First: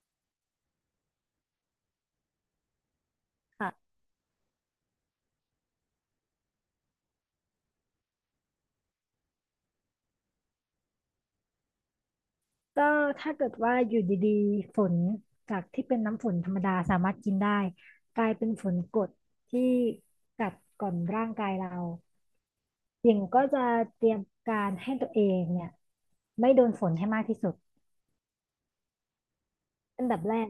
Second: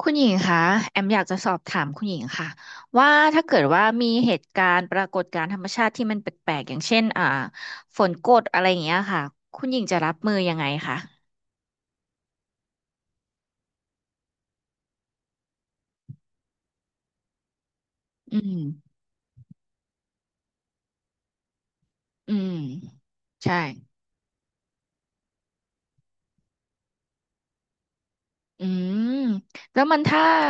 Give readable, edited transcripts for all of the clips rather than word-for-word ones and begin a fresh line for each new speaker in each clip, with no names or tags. คุณหญิงคะแอมอยากจะสอบถามคุณหญิงค่ะว่าถ้าเกิดว่า
ค่ะ
มีเหตุการณ์ปรากฏการณ์ธรรมชาติที่มันแปลกๆอย่างเช่นฝนกรดอะไรอย่างเงี้ยค่ะคุณหญิงจะรับมือยังไงคะ
ก็ถ้าเกิดว่าอยู่ดีๆฝนจากที่เป็นน้ำฝนธรรมดาสามารถกินได้กลาย
อื
เป็น
ม
ฝนกรดที่กัดกร่อนร่างกายเรา
อืม
หญิงก็
ใช่
จะเตรียมการให้ตัวเองเนี่ยไม่โดนฝนให้มากที่สุด
อืมแล้วมัน
อันดับ
ถ้า
แรก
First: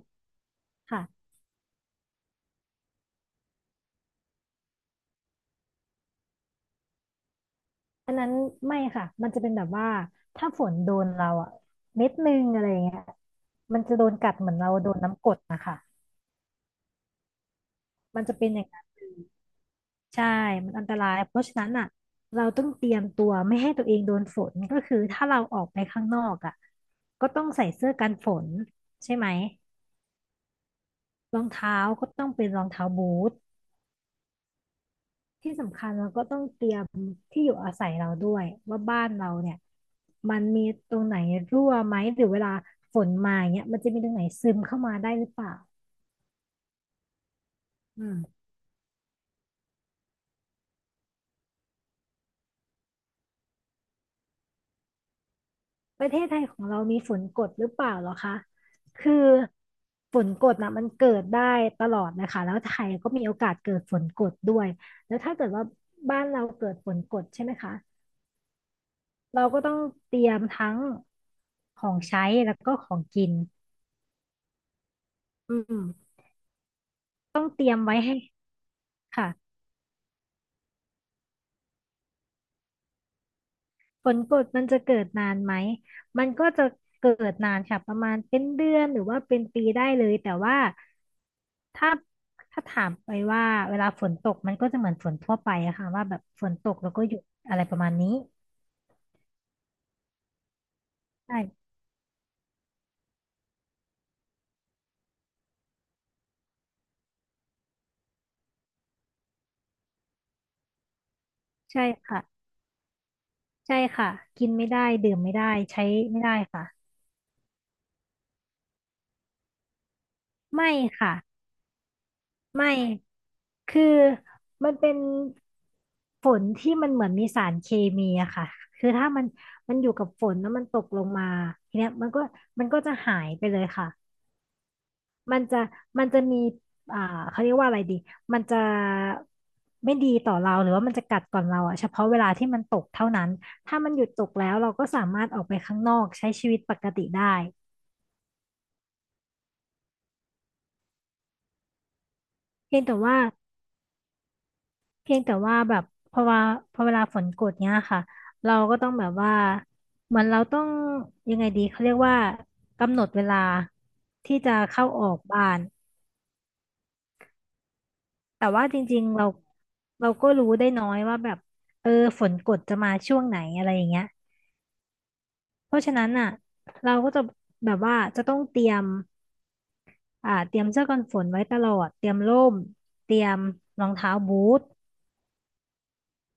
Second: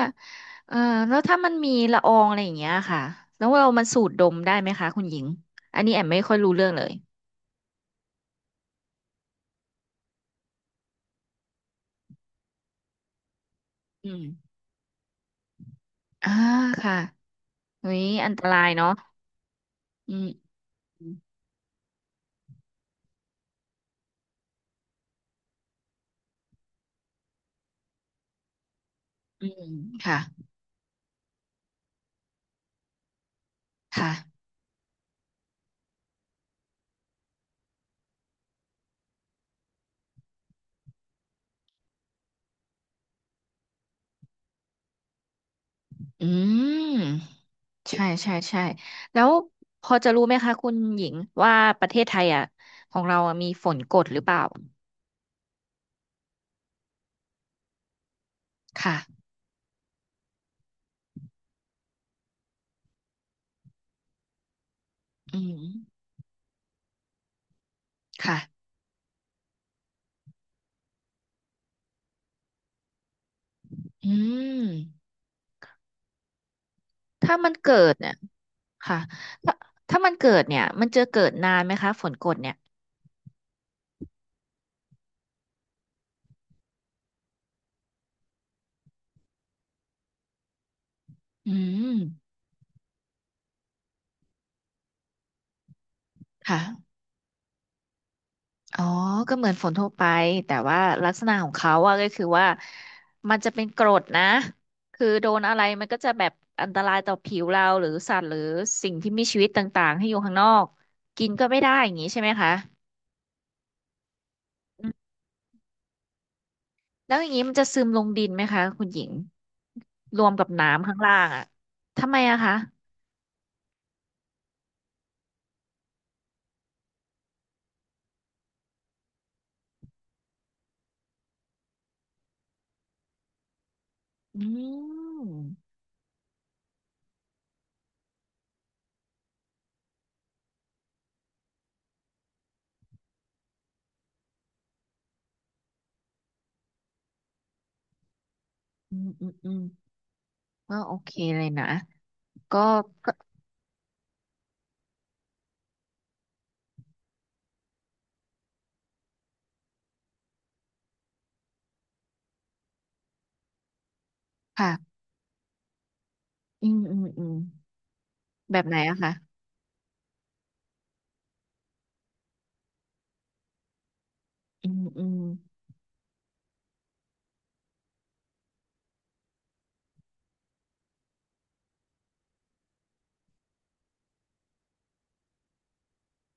เอ่อแล้ว
ค่ะ
ถ้ามันมีละอองอะไรอย่างเงี้ยค่ะแล้วเรามันสูดดมได้ไหมคะคุณหญิงอันนี้แอมไม่ค่อยรู้เรื่องเลย
อันนั้นไม่ค่ะมันจะเป็นแบบว่าถ้าฝนโดนเราอะเม็ดนึงอะไรอย่างเงี้ยมันจะโด
อื
น
ม
กัดเหมือนเราโดนน้ำกรดนะคะ
อ่าค่ะเฮ้ย
มัน
อัน
จะ
ต
เป็นอ
รา
ย่า
ย
งนั้น
เนาะอื
ใช่
ม
มันอันต
อื
รา
ม
ยเพราะฉะนั้นอ่ะเราต้องเตรียมตัวไม่ให้ตัวเองโดนฝนก็คือถ้าเราออกไปข้างนอกอ่ะก็ต้องใส่เสื้อกันฝนใช่ไหม
อืมค่ะ
รองเท้าก็ต้องเป็นรองเท้าบูท
ค่ะ
ที่สำคัญเราก็ต้องเตรียมที่อยู่อาศัยเราด้วยว่าบ้านเราเนี่ยมันมีตรงไหนรั่วไหมหรือเวลาฝนมาเนี่ยมันจะมีตรงไหนซึมเข้ามาได้หรือเปล่า
อืมใช่
อื
ใช่
ม
ใช่แล้วพอจะรู้ไหมคะคุณหญิงว่าประเทศไทยอ่ะของเราอะมีฝนกรดหรือเปล่า
ประเทศไทยของเรามีฝนกดหรือเปล่าเหรอคะ
ค่ะ
คือฝนกดนะมันเกิดได้ตลอดนะคะแล้วไทยก็มีโอกาสเกิดฝนกดด้วย แล้วถ้า
อื
เกิด
ม
ว่าบ้านเราเกิดฝนกดใช่ไหมคะ
ค่ะ
เราก็ต้องเตรียมทั้งของใช้แล้วก็ของกิน
อืม
อืม
ถ้ามันเกิดเนี่ยค่ะ
ค่ะ
ถ้าถ้ามันเกิดเนี่ยมันจะเกิดนานไหมคะฝนกรดเนี่ย
ผลกดมันจะเกิดนานไหมมันก็จะเกิดนานค่ะประมาณเป็นเดือนหรือว่าเป็นปีได้เลยแต่ว่า
อื
ถ้า
ม
ถ้าถามไปว่าเวลาฝนตกมันก็จะเหมือนฝนทั่วไปอะค่ะว่าแบบฝนตกแล้ว
ค่ะ
ก็หยุดอะไรประมาณนี้
อ๋อ ก็เหมือนฝนทั่วไป แต่ว่าลักษณะของ
ใช่
เขาอะก็คือว่ามันจะเป็นกรดนะ คือโดนอะไรมันก็จะแบบอันตรายต่อผิวเราหรือสัตว์หรือสิ่งที่มีชีวิตต่างๆให้อยู่ข้างนอกกินก็ไม่ได้
ใช่
อย่างนี้ใช่
ค่ะ
ไหมคะ
ใช่ค่ะกินไม่ได้
อืม
ดื่มไม่ได้ใช้ไม่ได้ค่ะ
แล้วอย่างนี้มันจะซึมลงดินไหมคะคุณหญิงรวมกับ
ไม่
น้ำข้าง
ค่ะ
ล่างอะทำไมอะคะ
ไม่ คือมันเป็นฝนที่มันเหมือนมีสารเคมีอะค่ะคือถ้ามันอยู่กับฝนแล้วมันตกลงมาทีเนี้ยมันก็จะหายไปเลยค่ะ
อื
มันจะ
ม
มันจะมีอ่าเขาเรียกว่าอะไรดีมันจะไม่ดีต่อเราหรือว่ามันจะกัดก่อนเราอะเฉพาะเวลาที่มันตกเท่านั้น ถ้ามันหยุดตกแล้วเราก็สามารถออกไปข้างนอกใช้ชีวิตปกติได้
อืมอืมอืมก็โอเคเลยนะก็
เพียงแต่
ก็
ว่า เพียงแต่ว่าแบบพอว่าพอเวลาฝนกดเนี้ยค่ะเราก็ต้องแบบว่าเหมือนเราต้องยังไงดีเขาเรียกว่ากำหนดเวลาที่จะเข้า
ค่ะ
ออกบ้าน
อืมอืมอืม
แต่
แบบ
ว่า
ไหน
จ
อะ
ริง
คะ
ๆเราก็รู้ได้น้อยว่าแบบเออฝนกดจะมาช่วงไหนอะไรอย่างเงี้ย
อืมอืม
เพราะฉะนั้นอ่ะเราก็จะแบบว่าจะต้องเตรียมเตรียมเสื้อกันฝนไว้ตลอดเตรียมร่มเตรียมรองเท้าบูท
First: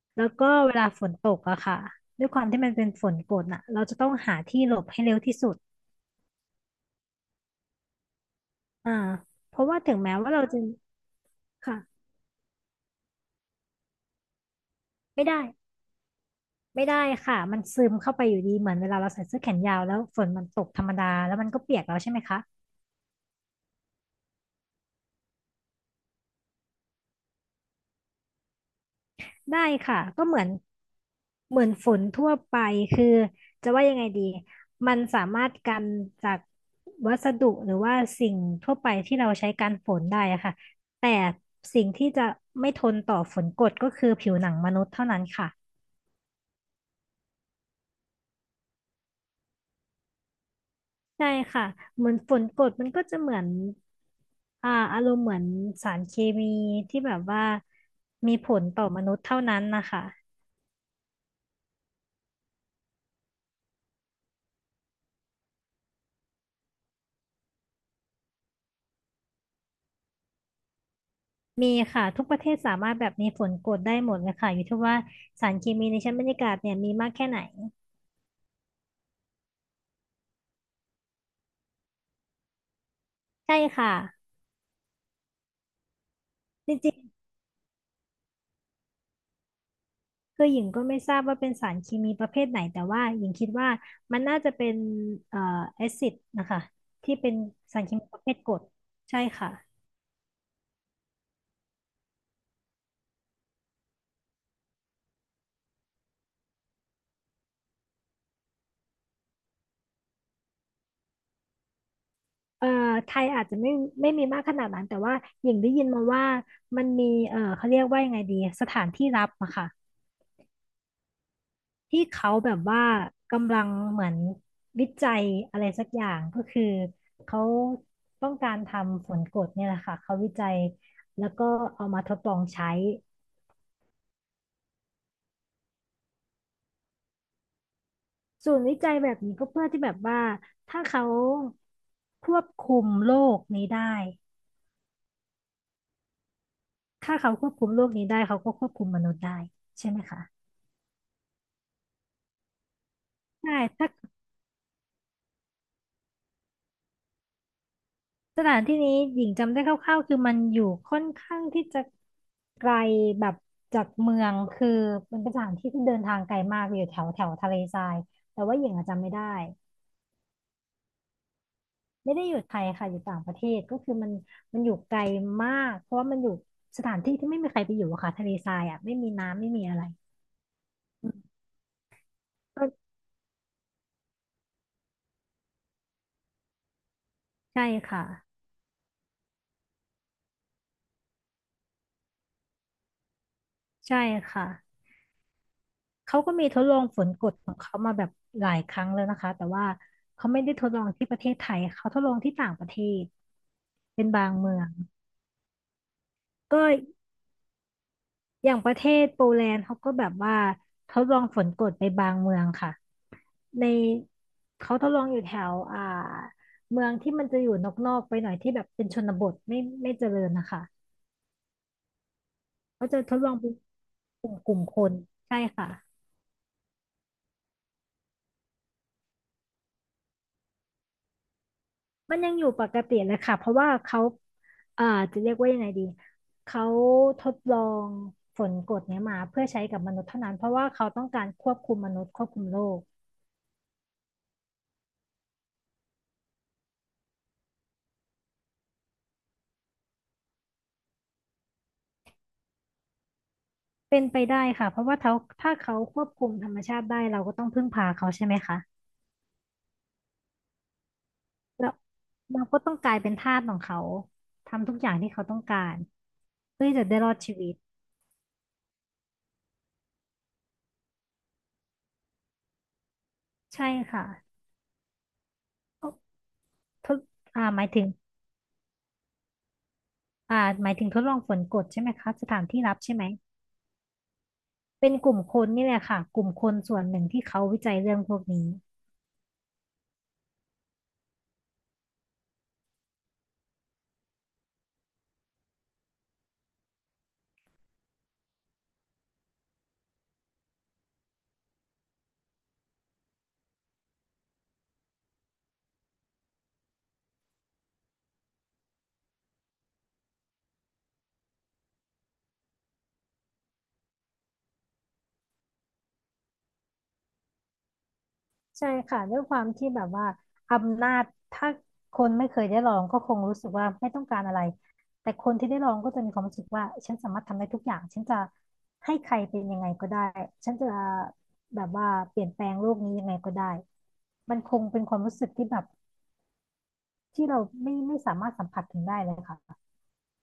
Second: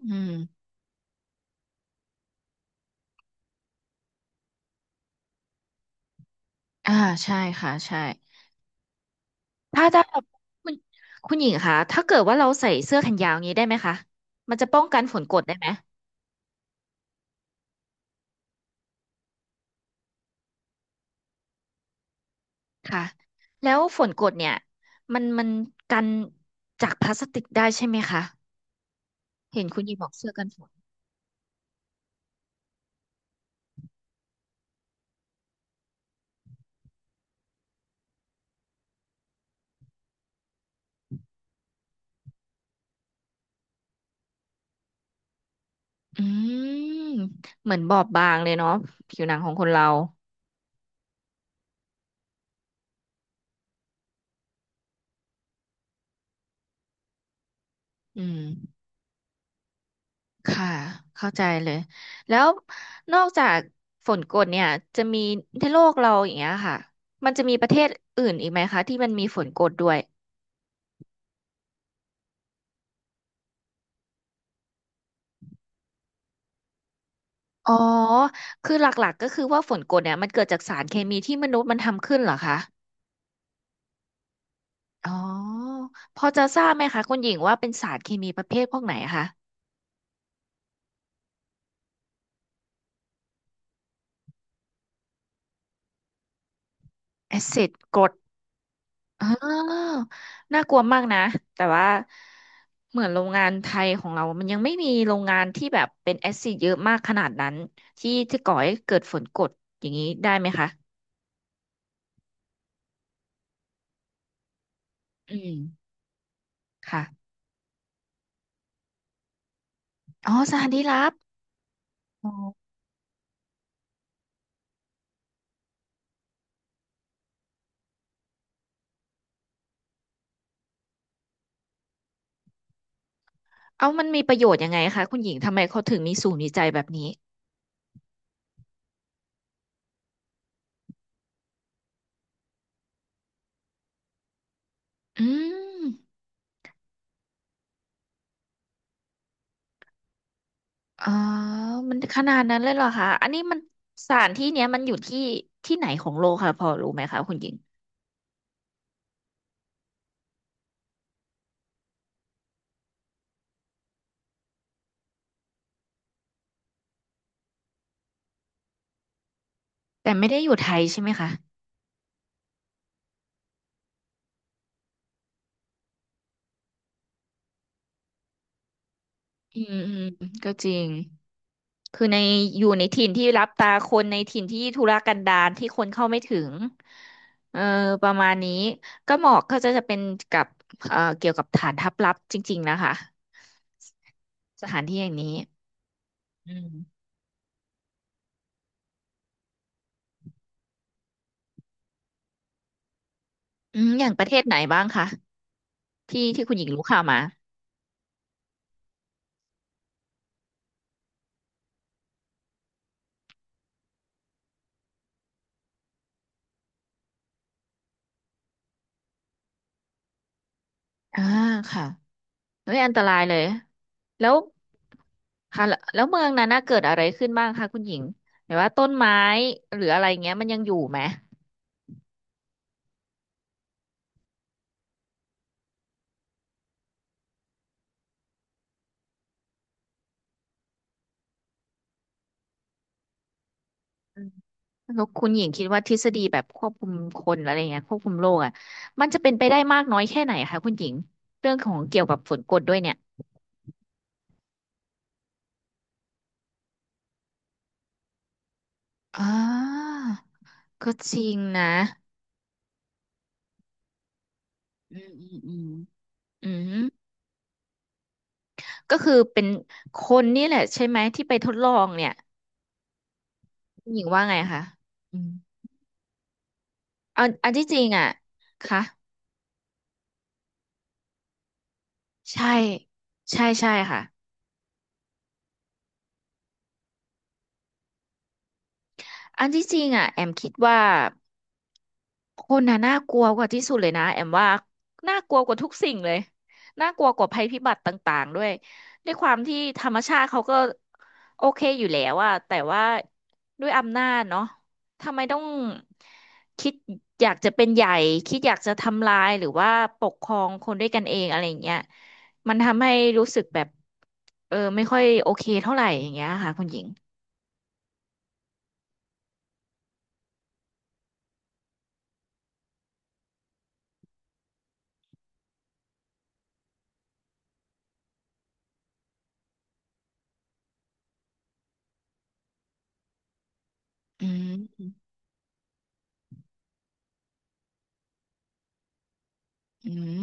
อื
แล้วก็
ม
เวลาฝนตกอะค่ะด้วยความที่มันเป็นฝนกรดน่ะเราจะต้องหาที่หลบให้เร็วที่สุด
อ่าใช่ค่ะใช่
อ่าเพราะว่า
ถ้า
ถึงแม้ว่าเราจะ
คุณคุณหญิงคะ
ค่ะ
ถ้าเกิดว่าเราใส่เสื้อแขนยาวอย่างนี้ได้ไหมคะมันจะป้องกันฝน
ไม่
กร
ได้
ดได้ไหม
ไม่ได้ค่ะมันซึมเข้าไปอยู่ดีเหมือนเวลาเราใส่เสื้อแขนยาวแล้วฝนมันตกธรรมดาแล้วมันก็เปียกแล้วใช่ไหมคะ
ค่ะแล้วฝนกรดเนี่ยมันกันจากพลาสติกได้ใช่ไหมคะเห็
ได้
นคุณหญิง
ค่ะ
บอก
ก็
เสื้อ
เหมื
กั
อ
น
น
ฝน
เหมือนฝนทั่วไปคือจะว่ายังไงดีมันสามารถกันจากวัสดุหรือว่าสิ่งทั่วไปที่เราใช้กันฝนได้อะค่ะแต่สิ่งที่จะไม่ทนต่อฝนกรดก็คือผิวหนังมนุษย์เท่านั้นค่ะ
อืมเหมือนบอบบางเลยเนาะผิวหนังของคนเรา
ใช่ค่ะเหมือนฝนกรดมันก็จะเหมือนอารมณ์เหมือนสารเคมีที่แบบว่า
อื
มี
ม
ผลต่อมนุษย์เท่านั้นนะคะ
ค่ะเข้าใจเลยแล้วนอกจากฝนกรดเนี่ยจะมีในโลกเราอย่างเงี้ยค่ะมันจะมีประเทศอื่นอีกไหมคะที่มันมีฝนกรดด้วย
มีค่ะทุกประเทศสามารถแบบมีฝนกรดได้หมดเลยค่ะอยู่ที่ว่าสารเคมีในชั้นบรรยากาศเนี่ยมีมากแค่ไหน
อ๋อ คือหลักๆก็คือว่าฝนกรดเนี่ยมันเกิดจากสารเคมีที่มนุษย์มันทำขึ้นเหรอคะ
ใช่ค่ะ
อ๋อ พอจะทรา
จ
บไหม
ริง
คะคุณหญิงว่าเป็นสารเคมีประเภทพวกไหนคะ
ๆคือหญิงก็ไม่ทราบว่าเป็นสารเคมีประเภทไหนแต่ว่าหญิงคิดว่ามันน่าจะเป็นเอ่อแอซิดนะคะที่เป็น
แอซิด
สารเค
กร
มี
ด
ประเภทกรดใช่
อ๋อ
ค่ะ
น่ากลัวมากนะ แต่ว่าเหมือนโรงงานไทยของเรา มันยังไม่มีโรงงานที่แบบเป็นแอซิดเยอะมากขนาดนั้นที่จะก่อให้เกิดฝนกรดอย่างนี้ได้ไหมคะ
เอ่อไทยอาจจะไม่มีมากขนาดนั้นแต่ว่า
อื
หญิง
ม
ได้ยินมาว่ามันมี
ค่ะ
เอ่อเขาเรียกว่ายังไงดีสถานที่รับอะค่ะ
อ๋อสารดีลับ
ที่
อ๋อ
เขาแบบว่ากำลังเหมือนวิจัยอะไรสักอย่างก็คือเขาต้องการทำฝนกรดเนี่ยแหละค่ะเขาวิจัยแล้วก็เอามาทดลองใช้
เอามันมีประโยชน์ยังไงคะคุณหญิงทำไมเขาถึงมีศูนย์วิจัยแบบนี้
ศูนย์วิจัยแบบนี้ก็เพื่อที่แบบว่าถ้าเขาควบคุมโลกนี้ได้
อืม
ถ้าเขาควบคุมโลกนี้ได้เขาก็ควบคุมมนุษย์ได้ใช่ไหมคะ
อ๋อมันขนาดนั้นเลยเหรอคะอันนี้
ใช่
มัน
ถ้า
สถานที่เนี้ยมันอยู่ที่ที่ไหนของโลกค่ะพอรู้ไหมคะคุณหญิง
สถานที่นี้หญิงจำได้คร่าวๆคือมันอยู่ค่อนข้างที่จะไกลแบบจากเมืองคือมันเป็นสถานที่ที่เดินทางไกลมากอยู่แถวแถวทะเลทรายแต่ว่าหญิงอะจำไม่ได้
แต่ไม่ได้อยู่ไทยใช่ไหมคะ
ไม่ได้อยู่ไทยค่ะอยู่ต่างประเทศก็คือมันอยู่ไกลมากเพราะว่ามันอยู่สถานที่ที่ไม่มีใครไปอยู่อะค่ะทะเลทรายอ่ะไม่มีน้ำไม่
อื
มี
ม
อะไร
อืมก็จริง
อืม
คือในอ
ก็
ยู่ในถิ่นที่รับตาคนในถิ่นที่ธุรกันดารที่คนเข้าไม่ถึงเออ
ใช่ค่ะ
ประมาณนี้ก็เหมาะก็จะจะเป็นกับเกี่ยวกับฐานทัพลับจริงๆนะคะ
ใช่ค่ะ
สถานที่อย่างนี้
เขาก็มี
อื
ทดลองฝ
ม
นกรดของเขามาแบบหลายครั้งแล้วนะคะแต่ว่าเขาไม่ได้ทดลองที่ประเทศไทยเขาทดลองที่ต่างประเทศ
อืมอ
เป็น
ย่างป
บา
ระ
ง
เทศ
เมื
ไหน
อง
บ้างคะที่ที่คุณห
ก็
ญิงรู้ข่าวมา
อย่างประเทศโปแลนด์เขาก็แบบว่าทดลองฝนกรดไปบางเมืองค่ะในเขาทดลองอยู่แถวเมืองที่มันจะอยู่นอกๆไปหน่อยที่แบบเป็นชนบทไม่เจริญนะคะ
อ่าค่ะ เฮ้ย
เขา
อัน
จะ
ต
ท
รา
ด
ย
ลอ
เล
ง
ย
เป็นก
แล้
ลุ่ม
ว
กลุ่มคนใช่
ค่ะ
ค่ะ
แล้วเมืองนั้นน่ะเกิดอะไรขึ้นบ้างคะคุณหญิงหมายว่าต้นไม้หรืออะไรเงี้ยมันยังอยู่ไหม
มันยังอยู่ปกติเลยค่ะเพราะว่าเขาอ่าจะเรียกว่ายังไงดีเขาทดลองฝนกรดเนี้ยมาเพื่อใช้กับมนุษย์เท่านั้นเพราะว่าเขาต้องการควบคุมมนุษย์ควบคุมโลก
อืมแล้วคุณหญิงคิดว่าทฤษฎีแบบควบคุมคนอะไรเงี้ยควบคุมโลกอ่ะมันจะเป็นไปได้มากน้อยแค่ไหนคะคุณหญิงเรื่องของเกี่ยวกับฝนกรดด้วยเนี่ย
เป็นไปได้ค่ะเพราะว่าเขาถ้าเขาควบคุมธรรมชาติได้เราก็ต้องพึ่งพาเขาใช่ไหมคะ
อ่าก็จริง
แล้
นะ
วเราก็ต้องกลายเป็นทาสของเขาทำทุกอย่า
อื
งที่
ม
เขา
อืม
ต้อง
อื
กา
ม
ร
อื
เพื่อที่จะ
ม
ได้รอดชีวิต
ก็คือเป็นคนนี่แหละใช่ไหมที่ไปทดลองเนี่ย
ใช่
คุณหญิ
ค่ะ
งว่าไงคะอืม
ก็ทด
อันอัน
หมา
ที่
ย
จริ
ถึง
งอ่ะค่ะ
หมายถึงทดลองฝนกรดใช่ไหมคะสถาน
ใช่
ที่รับใช่ไหม
ใช่ใช่ค่ะ
เป็นกลุ่มคนนี่แหละค่ะกลุ่มคนส่วนหนึ่งที่เขาวิจัยเรื่องพวกนี้
อันที่จริงอ่ะแอมคิดว่าคนน่ะน่ากลัวกว่าที่สุดเลยนะแอมว่าน่ากลัวกว่าทุกสิ่งเลยน่ากลัวกว่าภัยพิบัติต่างๆด้วยด้วยความที่ธรรมชาติเขาก็โอเคอยู่แล้วอะแต่ว่าด้วยอำนาจเนาะทำไมต้องคิดอยากจะเป็นใหญ่คิดอยากจะทำลายหรือว่าปกครองคนด้วยกันเองอะไรอย่างเงี้ยมันทำให้รู้สึกแบบเออไม่ค่อยโอเคเท่าไหร่อย่างเงี้ยค่ะคุณหญิง
ใช่ค่ะด้วยความที่แบบว่าอำนาจถ้าคนไม่เคยได้ลองก็คงรู้สึกว่าไม่ต้องการอะไรแต่คนที่ได้ลองก็จะมีความรู้สึกว่าฉันสามารถทำได้ทุกอย่างฉันจะให้ใครเป็นยังไงก็ได้ฉันจะแบบว่าเปลี่ยนแปลงโลกนี้ยังไงก็ได้
อื
มันคงเป็น
ม
ความรู้สึกที่แบบที่เราไม่สามารถสัมผัสถึงได้เลยค่ะ
อืม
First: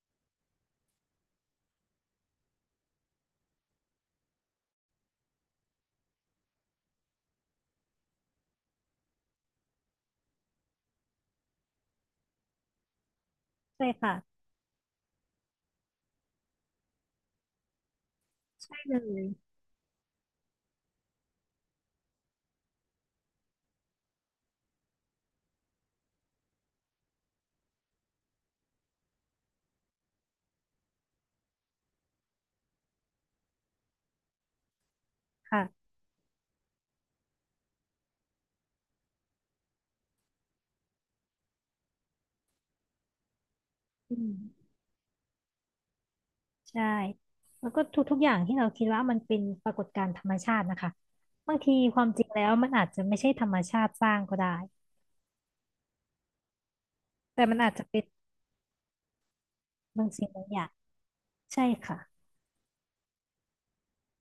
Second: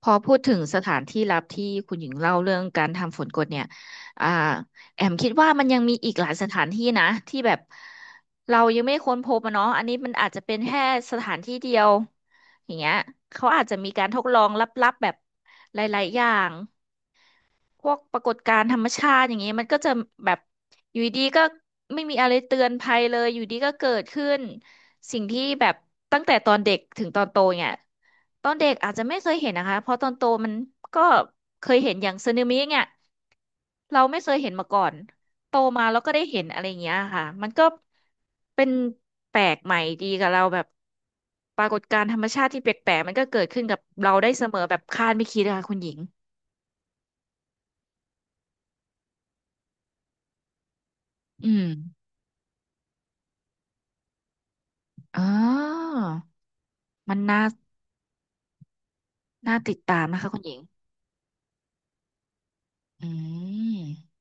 พอพูดถึงสถานที่ลับที่คุณหญิงเล่าเรื่องการทำฝนกดเนี่ยอ่าแอมคิดว่ามันยังมีอีกหลายสถานที่นะที่แบบเรายังไม่ค้นพบอะเนาะอันนี้มันอาจจะเป็นแค่สถานที่เดียวอย่างเงี้ยเขาอาจจะ
ใช่
มีการ
ค่ะ
ทดลองลับๆแบบหลายๆอย่าง พวกปรากฏการณ์
ได
ธรรม
้
ชา
เล
ติ
ย
อย่างนี้มันก็จะแบบอยู่ดีๆก็ไม่มีอะไรเตือนภัยเลยอยู่ดีก็เกิดขึ้นสิ่งที่แบบตั้งแต่ตอนเด็กถึงตอนโตเนี่ยตอนเด็กอาจจะไม่เคยเห็นนะคะเพราะตอนโตมันก็เคยเห็นอย่างสึนามิเนี่ยเราไม่เคยเห็นมาก่อนโต
ค่ะ
มาแล้วก็ได้เห็นอะไรอย่างเงี้ยค่ะมันก็เป็นแปลกใหม่ดีกับเราแบบปรากฏการณ์ธรรมชาติที่แปลกๆมันก็เกิดขึ้นกับเรา
อื
ได้
ม
เสมอแบบคาดไม่คิดนะคะคุณหญิง
ใช่แล้วก็ทุกๆอย่างที่เราคิดว่ามันเป็นปรากฏการณ์ธรรมชาตินะคะ
อื
บาง
ม
ทีความจริงแล้วมันอาจจะไม่ใช่ธรรมชาติสร้างก็ได้
อ๋อมันน่า
แต่มันอาจจะเป็น
น่าติดตาม
บาง
นะ
สิ่
คะ
ง
คุณ
บาง
หญิ
อ
ง
ย่างใช่ค่ะ
อืม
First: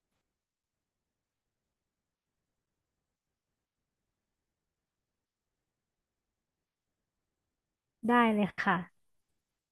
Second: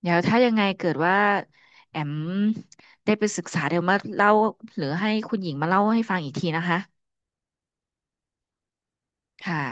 เดี๋ยวถ้ายังไงเกิดว่าแอมได้ไปศึกษาเดี๋ยวมาเล่าหรือให้คุณหญิงมาเล่าให้ฟังอีกทีนะคะ
ได้เลยค่ะ
ค่ะ